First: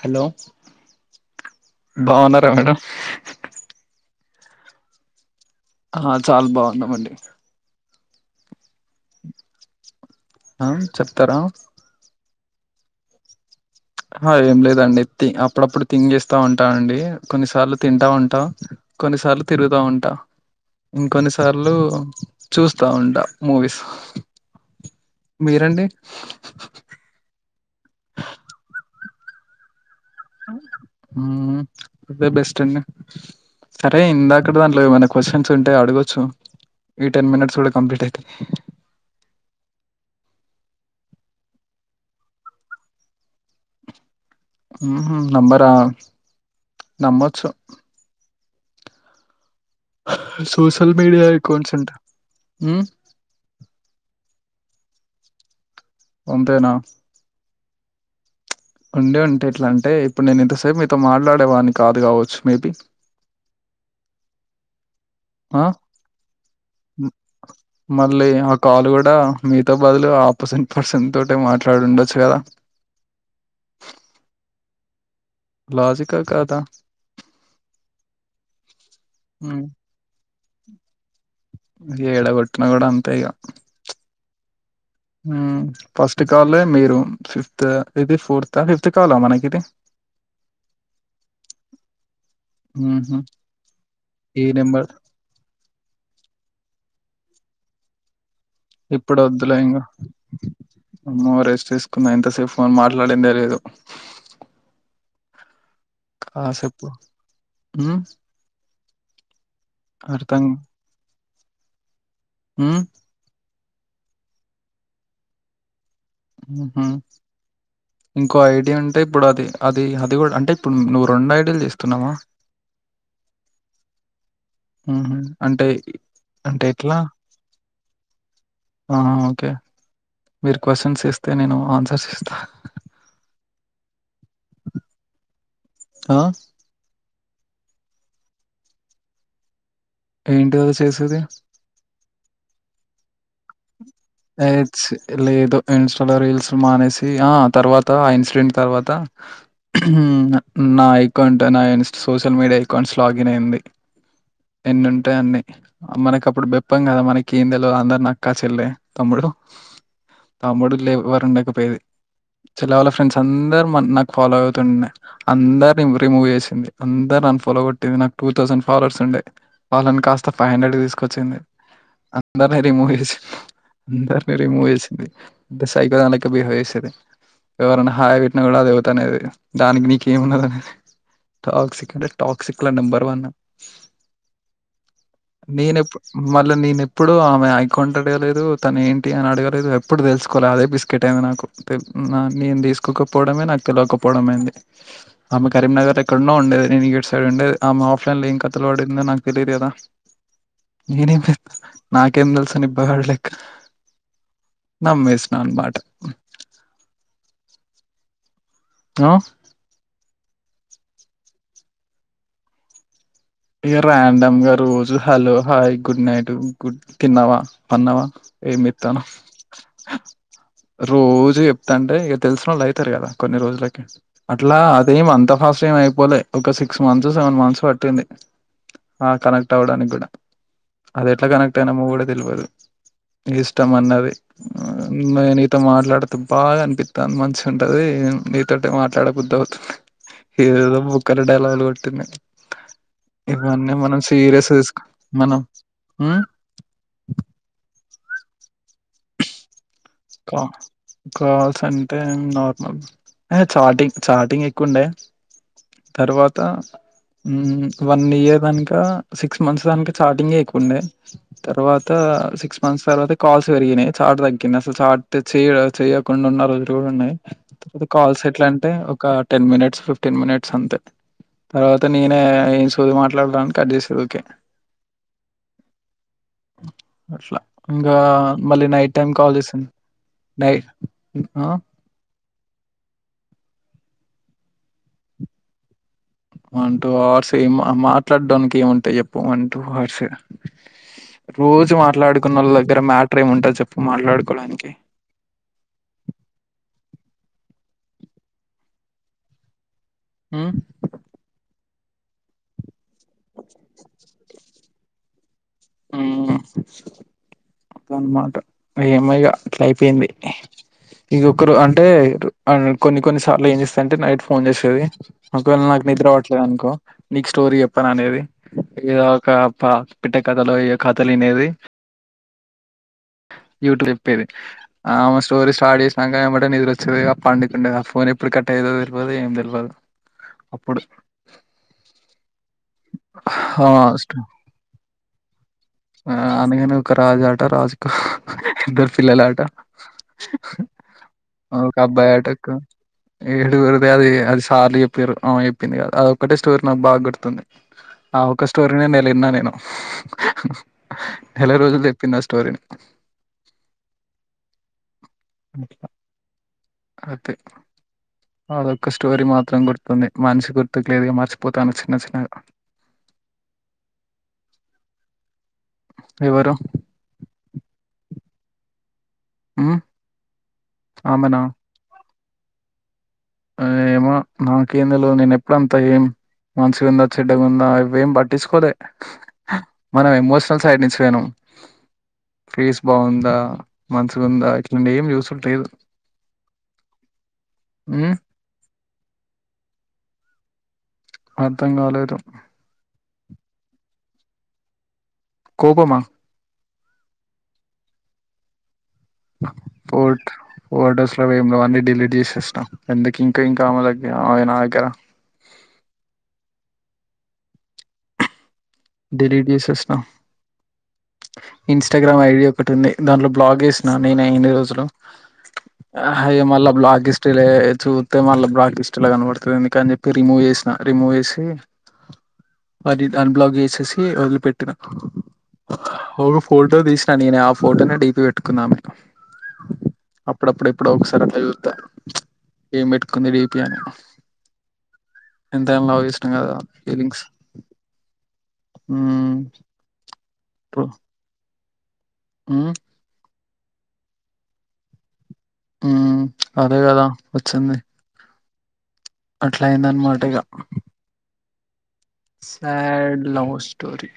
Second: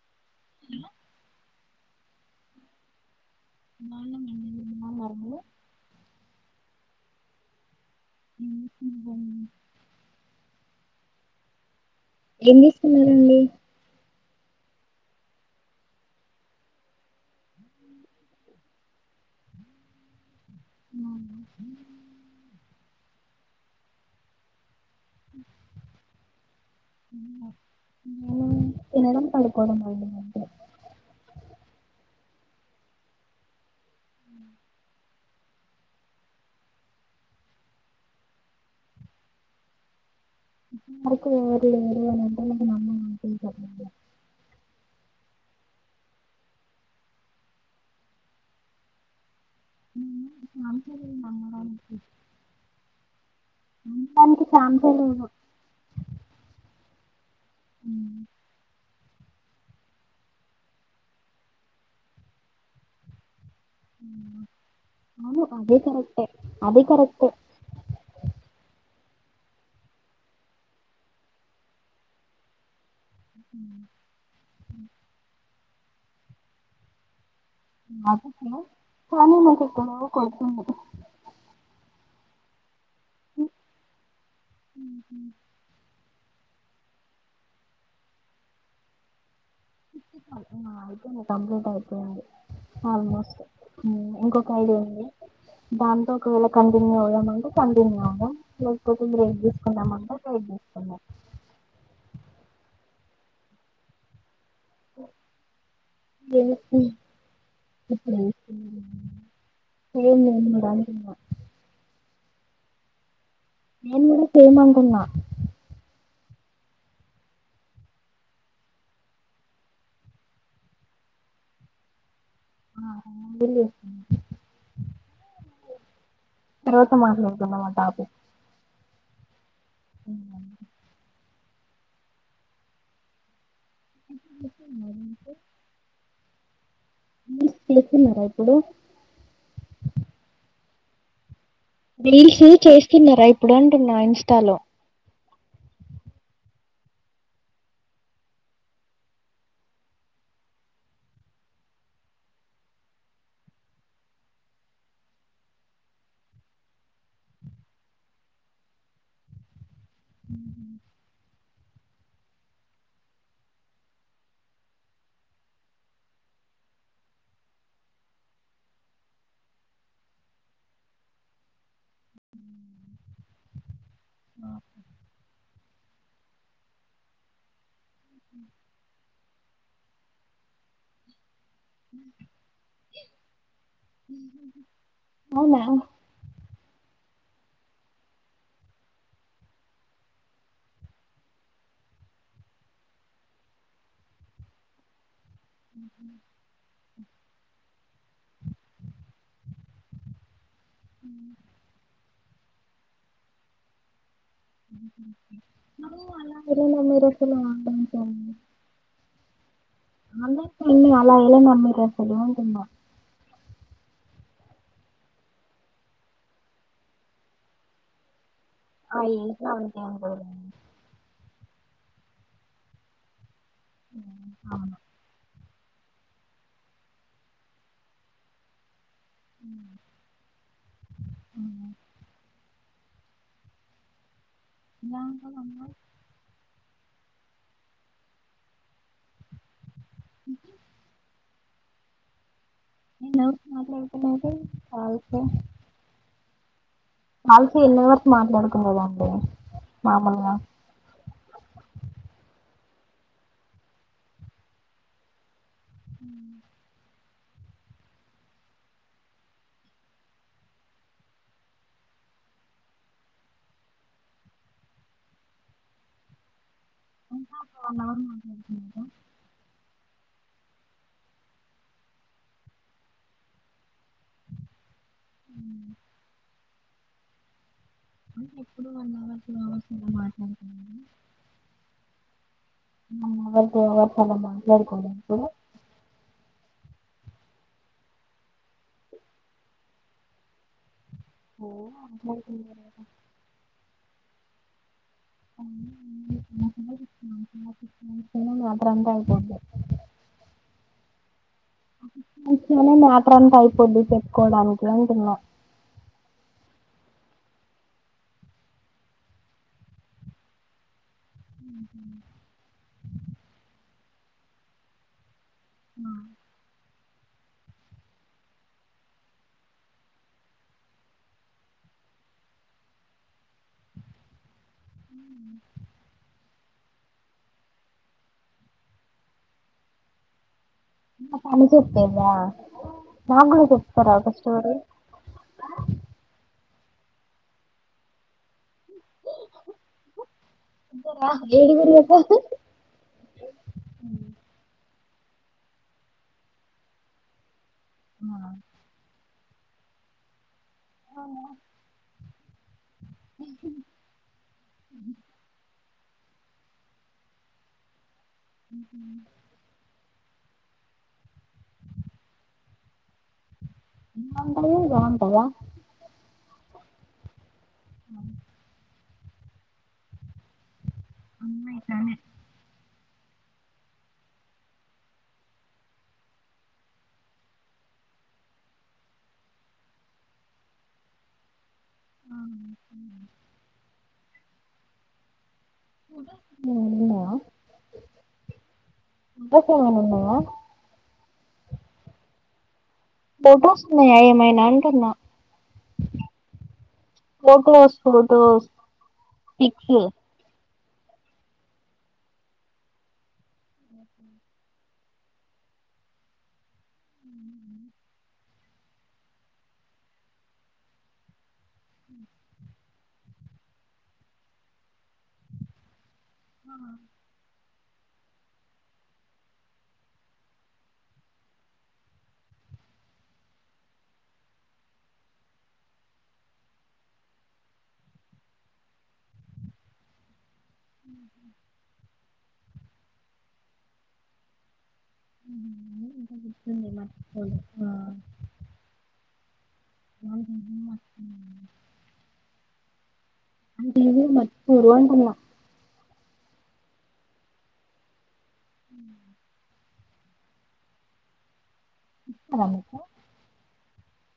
Hello బాగున్నారా madam బాగున్నాం అండి మీ బాగున్నారా మీరు ఆ చాలా బాగున్నామండి ఏం చేస్తున్నారు? ఆ చెప్తారా ఏం తీసుకున్నారండి హా ఏం లేదండి అప్పుడప్పుడు తింగ్ చేస్తా ఉంటా అండి కొన్నిసార్లు తింటా ఉంటా. కొన్నిసార్లు తిరుగుతా ఉంటా. ఇంకొన్ని సార్లు చూస్తా ఉంటా మూవీస్ మీరండి నే తినడం పడుకోడం అండి అంతే హ్మ్ అదే బెస్ట్ అండి సరే ఇందాకడ దాంట్లో ఏవన్న క్వశ్చన్స్ ఉంటే అడగొచ్చు ఈ టెన్ మినిట్స్ లో కంప్లీట్ అయితయ్ మాకు [unintelligible] మ్మ్ హ్మ్ నమ్మరా నమ్మొచ్చు స దానికి ఛాన్సే సోషల్ లేదు మీడియా అకౌంట్స్ అంట మ్మ్ నీకి చాన్సలేదు వం తేనా మ్మ్ ఉండే ఉంటే ఎట్లా అంటే ఇప్పుడు నేను ఇంతసేపు మీతో మాట్లాడేవాన్ని కాదు గావచ్చు మేబి, అవును ఆ అదే కరెక్టే అది మ్ కరెక్టే మళ్ళీ ఆ కాలు గూ దా మీతో బదులు ఆపొషిన్ పర్సన్ తోటే మాట్లాడి ఉండొచ్చు కదా మ్మ్ హ్మ్ లాజిక కాదా మాపేసె కానీ నాకు ఉమ్ ఎక్కడో కొడుతుంది ఏడగొట్న కూడా అం తేగా అయిపోయింది మ్మ్ ఫస్ట్ కాలే మీరు ఫిఫ్త్ ఇది ఫోర్త్ ఆ ఫిఫ్త్ కాలా మనకి ఇది అయితే నా ఐపోయింది కంప్లీట్ అయిపోయింది ఉహు ఆల్మోస్ట్ మ్మ్ ఈ ఇంకొక ఐడియా నెంబర్ ఉంది దాంతో కోళ్ల కంపెనీ పోదాం అంటే [unintelligible] న్నాము ఇప్పుడు వద్దులే ఇంగా అమ్మో రెస్ట్ తీసుకున్న ఇంతసేపు ఫోన్ మ ట్లాడిందేలేదు గేనిసి ఉమ్ [inaudible] ఏమ్ [inaudible] దంటున్న మ్మ్ నేను కూడా చేమంటున్న మ్మ్ హు ఇంకో ఐడి ఉంటే ఇప్పుడు అది అది అది కూడా అంటే ఇప్పుడు నువ్వు రెండు ఐడిలు చేస్తున్నావా ఆ [inaudible] హుహు. అంటే అంటే తర్వాత మాట్లాడుకుందాం ఆ టాపిక్ ఆ ఓకే మీరు క్వొషన్స్ ఎస్త్ తే నేను ఆన్సర్స్ ఇస్తా ఆ రీల్స్ తీస్తున్నారా ఇప్పుడు ఏంటిదది చేసేది రీల్స్ చేస్తున్నారా ఇప్పుడు అం చున్న ఏ ఇన్స్టాలో ఛీ! లేదు ఇన్స్టాలో రీల్స్ మానేసి ఆ తర్వాత ఆ ఇన్సిడెంట్ తర్వాత నా ఎకౌంట్ నా ఇన్స్ సోషల్ మీడియా అకౌంట్స్ లాగిన్ అయింది. ఎన్ని ఉంటాయి అన్నీ మనకి అప్పుడు బెప్పం కదా మనకి ఏం తెలవదు అందరిని అక్కా చెల్లే తమ్ముడు తమ్ముడిట్లా ఎవ్వరుండక పోయేది చెల్ల వాళ్ళ ఫ్రెండ్స్ అందరు నాకు ఫాలో అవుతుండే అందరు రిమూవ్ చేసింది అందరు నన్ ఫాలో కొట్టేది నాకు టూ థౌసండ్ ఫాలోవర్స్ ఉండే వాళ్ళని కాస్త ఫైవ్ హండ్రెడ్ తీసుకొచ్చింది అందరిని రిమూవ్ చేసింది అందని రిమూవ్ చేసింది అంత సైకో దాని లెక్క బిహేవ్ చేసేది ఎవరు అన్న హాయ్ పెట్టిన కూడా అది యవత్తనేది దానికి నీకేమున్నదిరనేది టాక్సిక్ అంటే టాక్సిక్ లా నెంబర్ వన్ అవునా నేనేప్పు మళ్ళ నేను ఎప్పుడు ఆమె అకౌంట్ అడగలేదు తను ఏంటి అని అడగలే ఎప్పుడు తెలుసుకోలే అదే బిస్కెట్ అయ్యింది నాకు తెప్ నేను తీసుకోకపోవడమే నాకు తెలియకపోవడంమైంది ఆమె కరీంనగర్ ఎక్కన్నో ఉండేది నేను గిటు సైడ్ ఉండేది ఆమె ల్ల ఏం కథలు పడిందో నాకు తెలియదు కదా, నేనేం చేస్ నాకేం తెలుసు నిబ్బగడిలే అనమాట అ అలా ఎలా నమ్మారు అసలు [inaudible] ఆ అందాన్ని అలా ఏలా నమ్మావ్ అసలు అంటున్న ఇగ రాండమ్ గా రోజు hello hi good night good తిన్నావా పన్నావా ఏం ఆ చేత్తనావ్ ఏజ్ లో అంతే అనుకోవాలి రోజ్ చెప్తాంటే ఇగ తెసినోళ్ళు అయితరు కదా కొన్ని రోజులు అట్లా అవును అదేం అంత ఫాస్ సేమ్ అయిపోలే ఒక సిక్స్ మంత్స్ సెవెన్ మంత్స్ పట్టింది ఆ కనెక్ట్ అవడానికి కూడా అది ఎట్లా కనెక్ట్ అయినామో కూడా తెలవదు ఇష్టం అన్నది నేను నీతో మాట్లాడితే బాగా అని పిత్తాంది మంచి ఉంటది నీతోటే మాట్లాడ బుద్దవుతుంది ఏదేదో బోక్కల డైలాగులు కొట్టింది ఎవరితో ఇవన్నీ మనం మాట్లాడుతున్నది సీరియస్గా తీసుక్ కాల్స్ మనం ఉమ్ మాట్లాడుకోనేది అండి కా కాల్స్ అంటే నార్ ఎ చాటింగ్ చాటింగ్ ఎక్కువుండే తర్వాత మ్మ్ వన్ ఇయర్ దాంక సిక్స్ మంత్స్ దాంక చాటింగే కుండే, తర్వాత సిక్స్ మంత్స్ తర్వాత కాల్స్ వెరిగినయ్ చాట్ తగ్గిందస్ చాట్టు చేయ చేయకుండ ఉన్నరోజ్ లువున్నాయ్ ఇంకా ఒక వన్ తవాత అవర్ కాల్స్ ఎట్లా అంటే మాట్లాడుకున్నారా ఒక టెన్ మినిట్స్ ఫిఫ్ టెన్ మినిట్స్ అంతే తర్వాత నేనే ఏం సోది మాట్లాడుదామని కట్ జేసి ఓకే ఉమ్. అట్లా ఇంగా అంటే మళ్ళీ ఎప్పుడు one night time hour two call జేసి అవర్స్ అలా నై ఆ మా [unintelligible] మాట్లాడుకోదంటే వన్ టూ అవర్స్ ఏం మ మాట్లాడ్డానికి ఏముంటాయ్ జెప్పు వన్ టూ ఆర్సే రోజు మాట్లాడుకున్న వాళ్ళ దగ్గర మ్యాటర్ ఏముంటది చెప్ మాట్లాడుకోడానికి [unintelligible] అంతరంగైపోద్ది మ్మ్ నినేమన్న ఇప్పడంత అయిపోద్ది చెప్పుకోవడాన్ ట్లంటున్న మ్మ్ అద్ అన్మాట ఏమో ఇగ అట్లైపేయింది ఇదొకరు అంటే అన్ కొన్ని కొన్ని సార్లు ఏం చేస్ అంటే నైట్ ఫోన్ చేస్తది ఒకవేళ నాకు ఆ నిద్రవట్లేదు అనుకో నీకు స్టోరీ చెప్పను అనేవి ఏదో ఒక ప పిట్ట కథలో ఈ కథలు వినేవి క్యూట్ చెప్పేది ఆమె స్టోరి స్టార్ట్ చేసినక యమట నిదురోస్ చుదిగా పండుకుండేద ఫోన్ ఎప్పుడు కట్ అయితదో తెల్వదు ఏం తెల్వదు మ్మ పని చెప్తాదా నా కూడా ఆ, చెప్తారా ఒక స్ట్- స్టోరీ ఆ అనగానగా ఒక రాజు ఆట రాజుకు ఇద్దరు పిల్లల ఆట చెప్తారా ఏడి ఒక విరిగక అబ్బాయి ఆటకు ఏడుగురిదది అది అది సార్లు చె పేరు ఆమె చెప్పింది గా అదొక్కటే స్టోరి నాకు బాగా గుర్తుంది ఆ ఒక స్టోరీ నే లిన్న నేను నెల రోజులు దెప్ పిన్న స్టోరీ న అట్ల అదే అదొక స్టోరి మాత్రం గుర్తు కుంది మనిషి గుర్తుకు లేదుగా మర్చిపోతాను చిన్న చిన్నగా నిమ్మంగుళూరు బావుంటదా ఎవరు అ మ్మ్ ఆమేనా ఆ ఏమొ నాకేమ్ తెల్వదు నేనప్పుడంతా ఏం మంచిగుందా చెడ్డగాందా ఇవేం పట్టించుకోలే మనం ఎమోషనల్ సైడ్ నుంచి పోయినాం ఫేస్ బాగుందా మంచిగుందా ఇప్పుడునేం చూసుడు లేదు నువ్ ఉన్నవా ఉమ్ [unintelligible] మున్నవా అర్థం కాలేదు బొగొస్తున్నాయా ఏమైనాంటున్నా కోపమా ఫొటోస్ ఫొటోస్. ఫిక్స్ ఫొటోస్ రావు ఏమ్ రావు అన్నీ డిలీట్ చేసేస్నా ఎందుకు ఇంకో ఇంకా ఆమె దగ్గర అవి నా దగ్గర డిలీట్ చేసేస్నా ఇన్స్టాగ్రామ్ ఐడి ఒకటి ఉంది దాంట్లో బ్లాగ్ చేసినా నేనె ఇన్ని రోజులు హాయ్ మల్ళ బ్లాక్ హిస్ట్రీ లేద్ చూతే మళ్ళా బ్లాక్ లిస్ట్లా కనపడుతరని ఎందుకని చెప్పి రిమూవ్ చేసిన రిమూవ్ చేసి అది అన్ బ్లాక్ చేస్ సి వదిలిపెట్టిన ఒక ఫోటో తీసినా నేను ఆ ఫోటోనే డిపి పెట్టుకున్నా [unintelligible] అప్పుడప్పుడు ఎప్పుడొ ఒకసారి అలా చూత్తా ఏం పెట్టుకుంది డిపి అని ఎంతైనా లవ్ చేసిన గదా ఫీలింగ్స్ ఉమ్ [inaudible] మ్మ్ అంటే మర్చిపోరు అంటున్న హ్మ్మ్ అదే కదా వచ్చింది ఉ అట్లాయిందనిమాటయిగా కదా మీకు సాడ్ లవ్స్ టోరీ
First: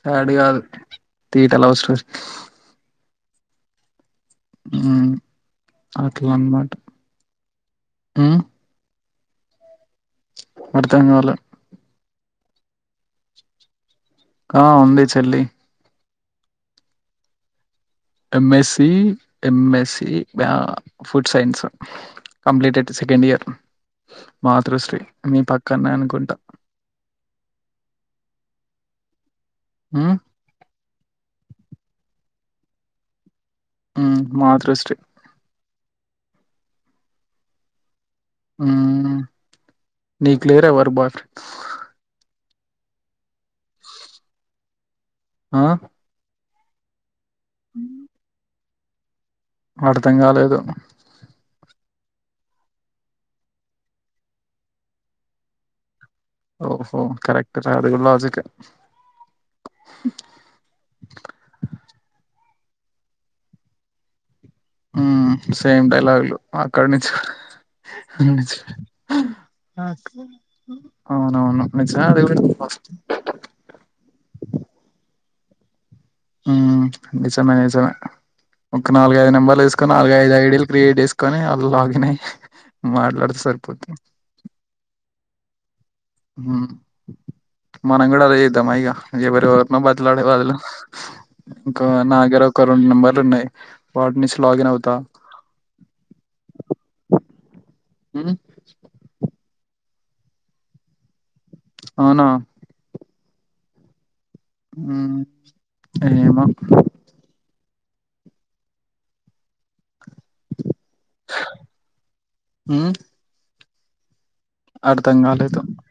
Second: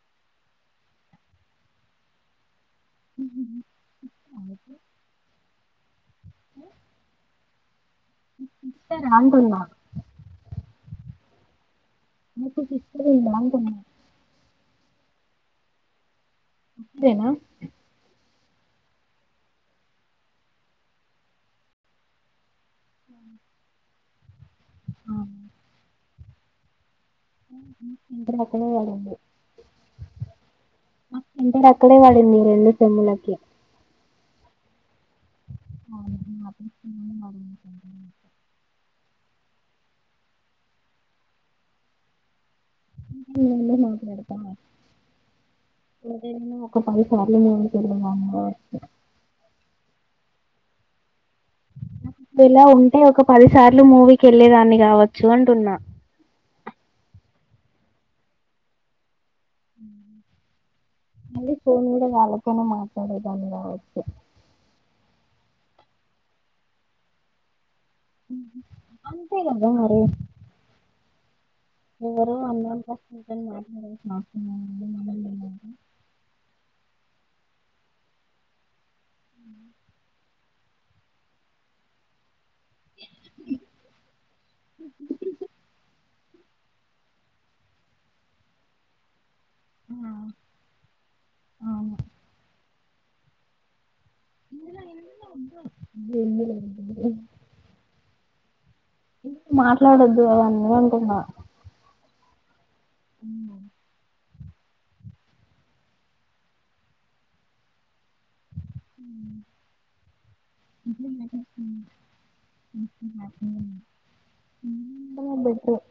సాడ్ కాదు తీట లవ్ స్టోరీ మ్మ్ మ్ హు హ్మ్. అట్లా అన్నమాట తె రా అంటున్నా అర్ధంకాలే మీకు సిస్టర్ ఉందా అంటున్నా ఆ ఉంది చెల్లి ఇప్పుడేనా ఎమ్మెసి ఎమ్మెసి అ food science completed second year మాతృ శ్రీ మీ పక్కన్నే అనుకుంటా [inaudible] అక్కడే వడింది హ్మ్. నాకు ఇంటర్ అక్కడే వడింది రెండు సెమ్ లకి ఊ మాతృశ్రీ [inaudible] ఉమ్ నీకు లేరా ఎవరూ బాయ్ ఫ్రెండ్స్ నేను ఏందో మాట్లాడతాను ఆ! ఇదేందో చెప్పండి [unintelligible] మా అమ్మ వాళ్ళు అర్థం కాలేదు ఇప్పుడు ఇలా ఉంటే ఒక పదిసార్లు మూవికి వెళ్ళేదాన్ని కావచ్చు అంటున్నా ఓహో కరెక్ట్ [unintelligible] అది కూడా లాజికే మళ్ళీ ఫోన్ కూడా కావా [unintelligible] మాట్లాడేదాన్ని కావచ్చు మ్మ్ సేమ్ డైలాగులు అక్కడ నుంచి మ్మ్ అంతే కదా మరి అవునవును నిజమే అది ఎవరో కూడా అన్నోన్ పర్సన్ తోని అవసరమేముంది మొబైల్ ఉండగా ఆ నిజమే నిజమే ఒక నాలుగైదు నెంబర్లు వేసుకొని నాలుగై ఐదు ఐడిలు క్రియేట్ చేసుకొని వాళ్ళు లాగిన్ అయ్యి మాట్లాడితే సరిపోతుంది మ్మ్ మనం కూడ అదే చేద్దామా ఇగ ఎవరినో ఆ బతిమలాడే బదులు ఇంక అవును నా గ్గర ఒకరు రెండు నంబర్లు ఉన్నాయి వాటి నుంచి లాగిన్ ఇందులో అవుతా ఎన్ని వద్దు దేన్ని వద్దు ఊ [inaudible] మాట్లాడొద్దు అవన్నీ అంటున్నా అవునా ఊ ఊ [inaudible] ఊ ఉమ్ అర్థం కాలేదు [inaudible]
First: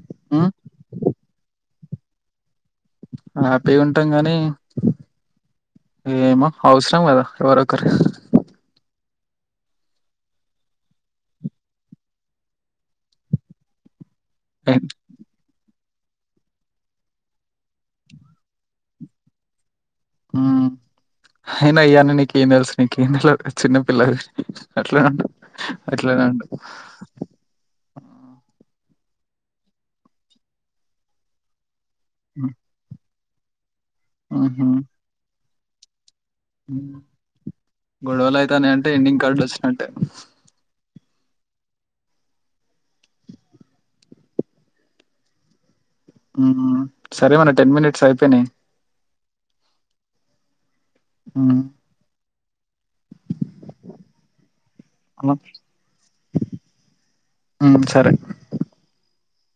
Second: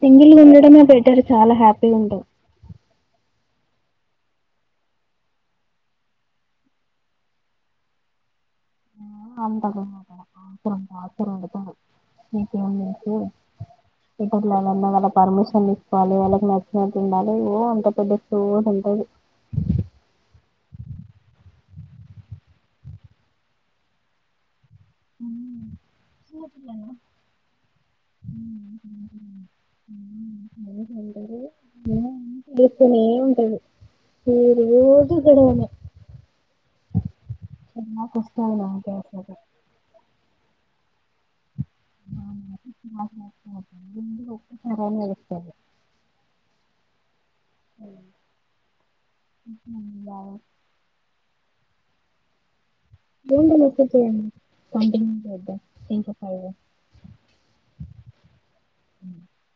సింగిల్ ఉమ్ గుండడమే బెటర్ చాలా హ్యాప్ టే ఉంటే హ్యాపీ ఉంటాం గానీ ఏమో అవసరం కదా ఎవరో ఒకరు [inaudible] మీకేం తెలుసు ఇప్పుట్ల వాళ్ళ అమ్మవాళ్ళ పర్మిషన్ నీ వాళ్ళు వాళ్ళకి నచ్చినట్టు ఉండాలి ఓ అంత పెద్ద సోది ఉంటది ఉమ్ అయినా ఇయ్యాన్నీ నీకు ఏం తెలుసు నీకు ఇంట్లో చిన్న పిల్లవి అట్లానే ఉండు అట్లనే ఉండు దిక్కని టది ఊరు ఊహూ ఊరోజీ గొడవనే ఉమ్ చాలా గొడవలు కష్టాలు అయితానాయంటే నాకే ఎండింగ్ అసలు కార్డు వచ్చినట్టే [inaudible] ఉమ్ సరే మన టెన్ మినిట్స్ అయిపోయినాయి [inaudible] బాగా హూ ఉమ్, సరే [unintelligible]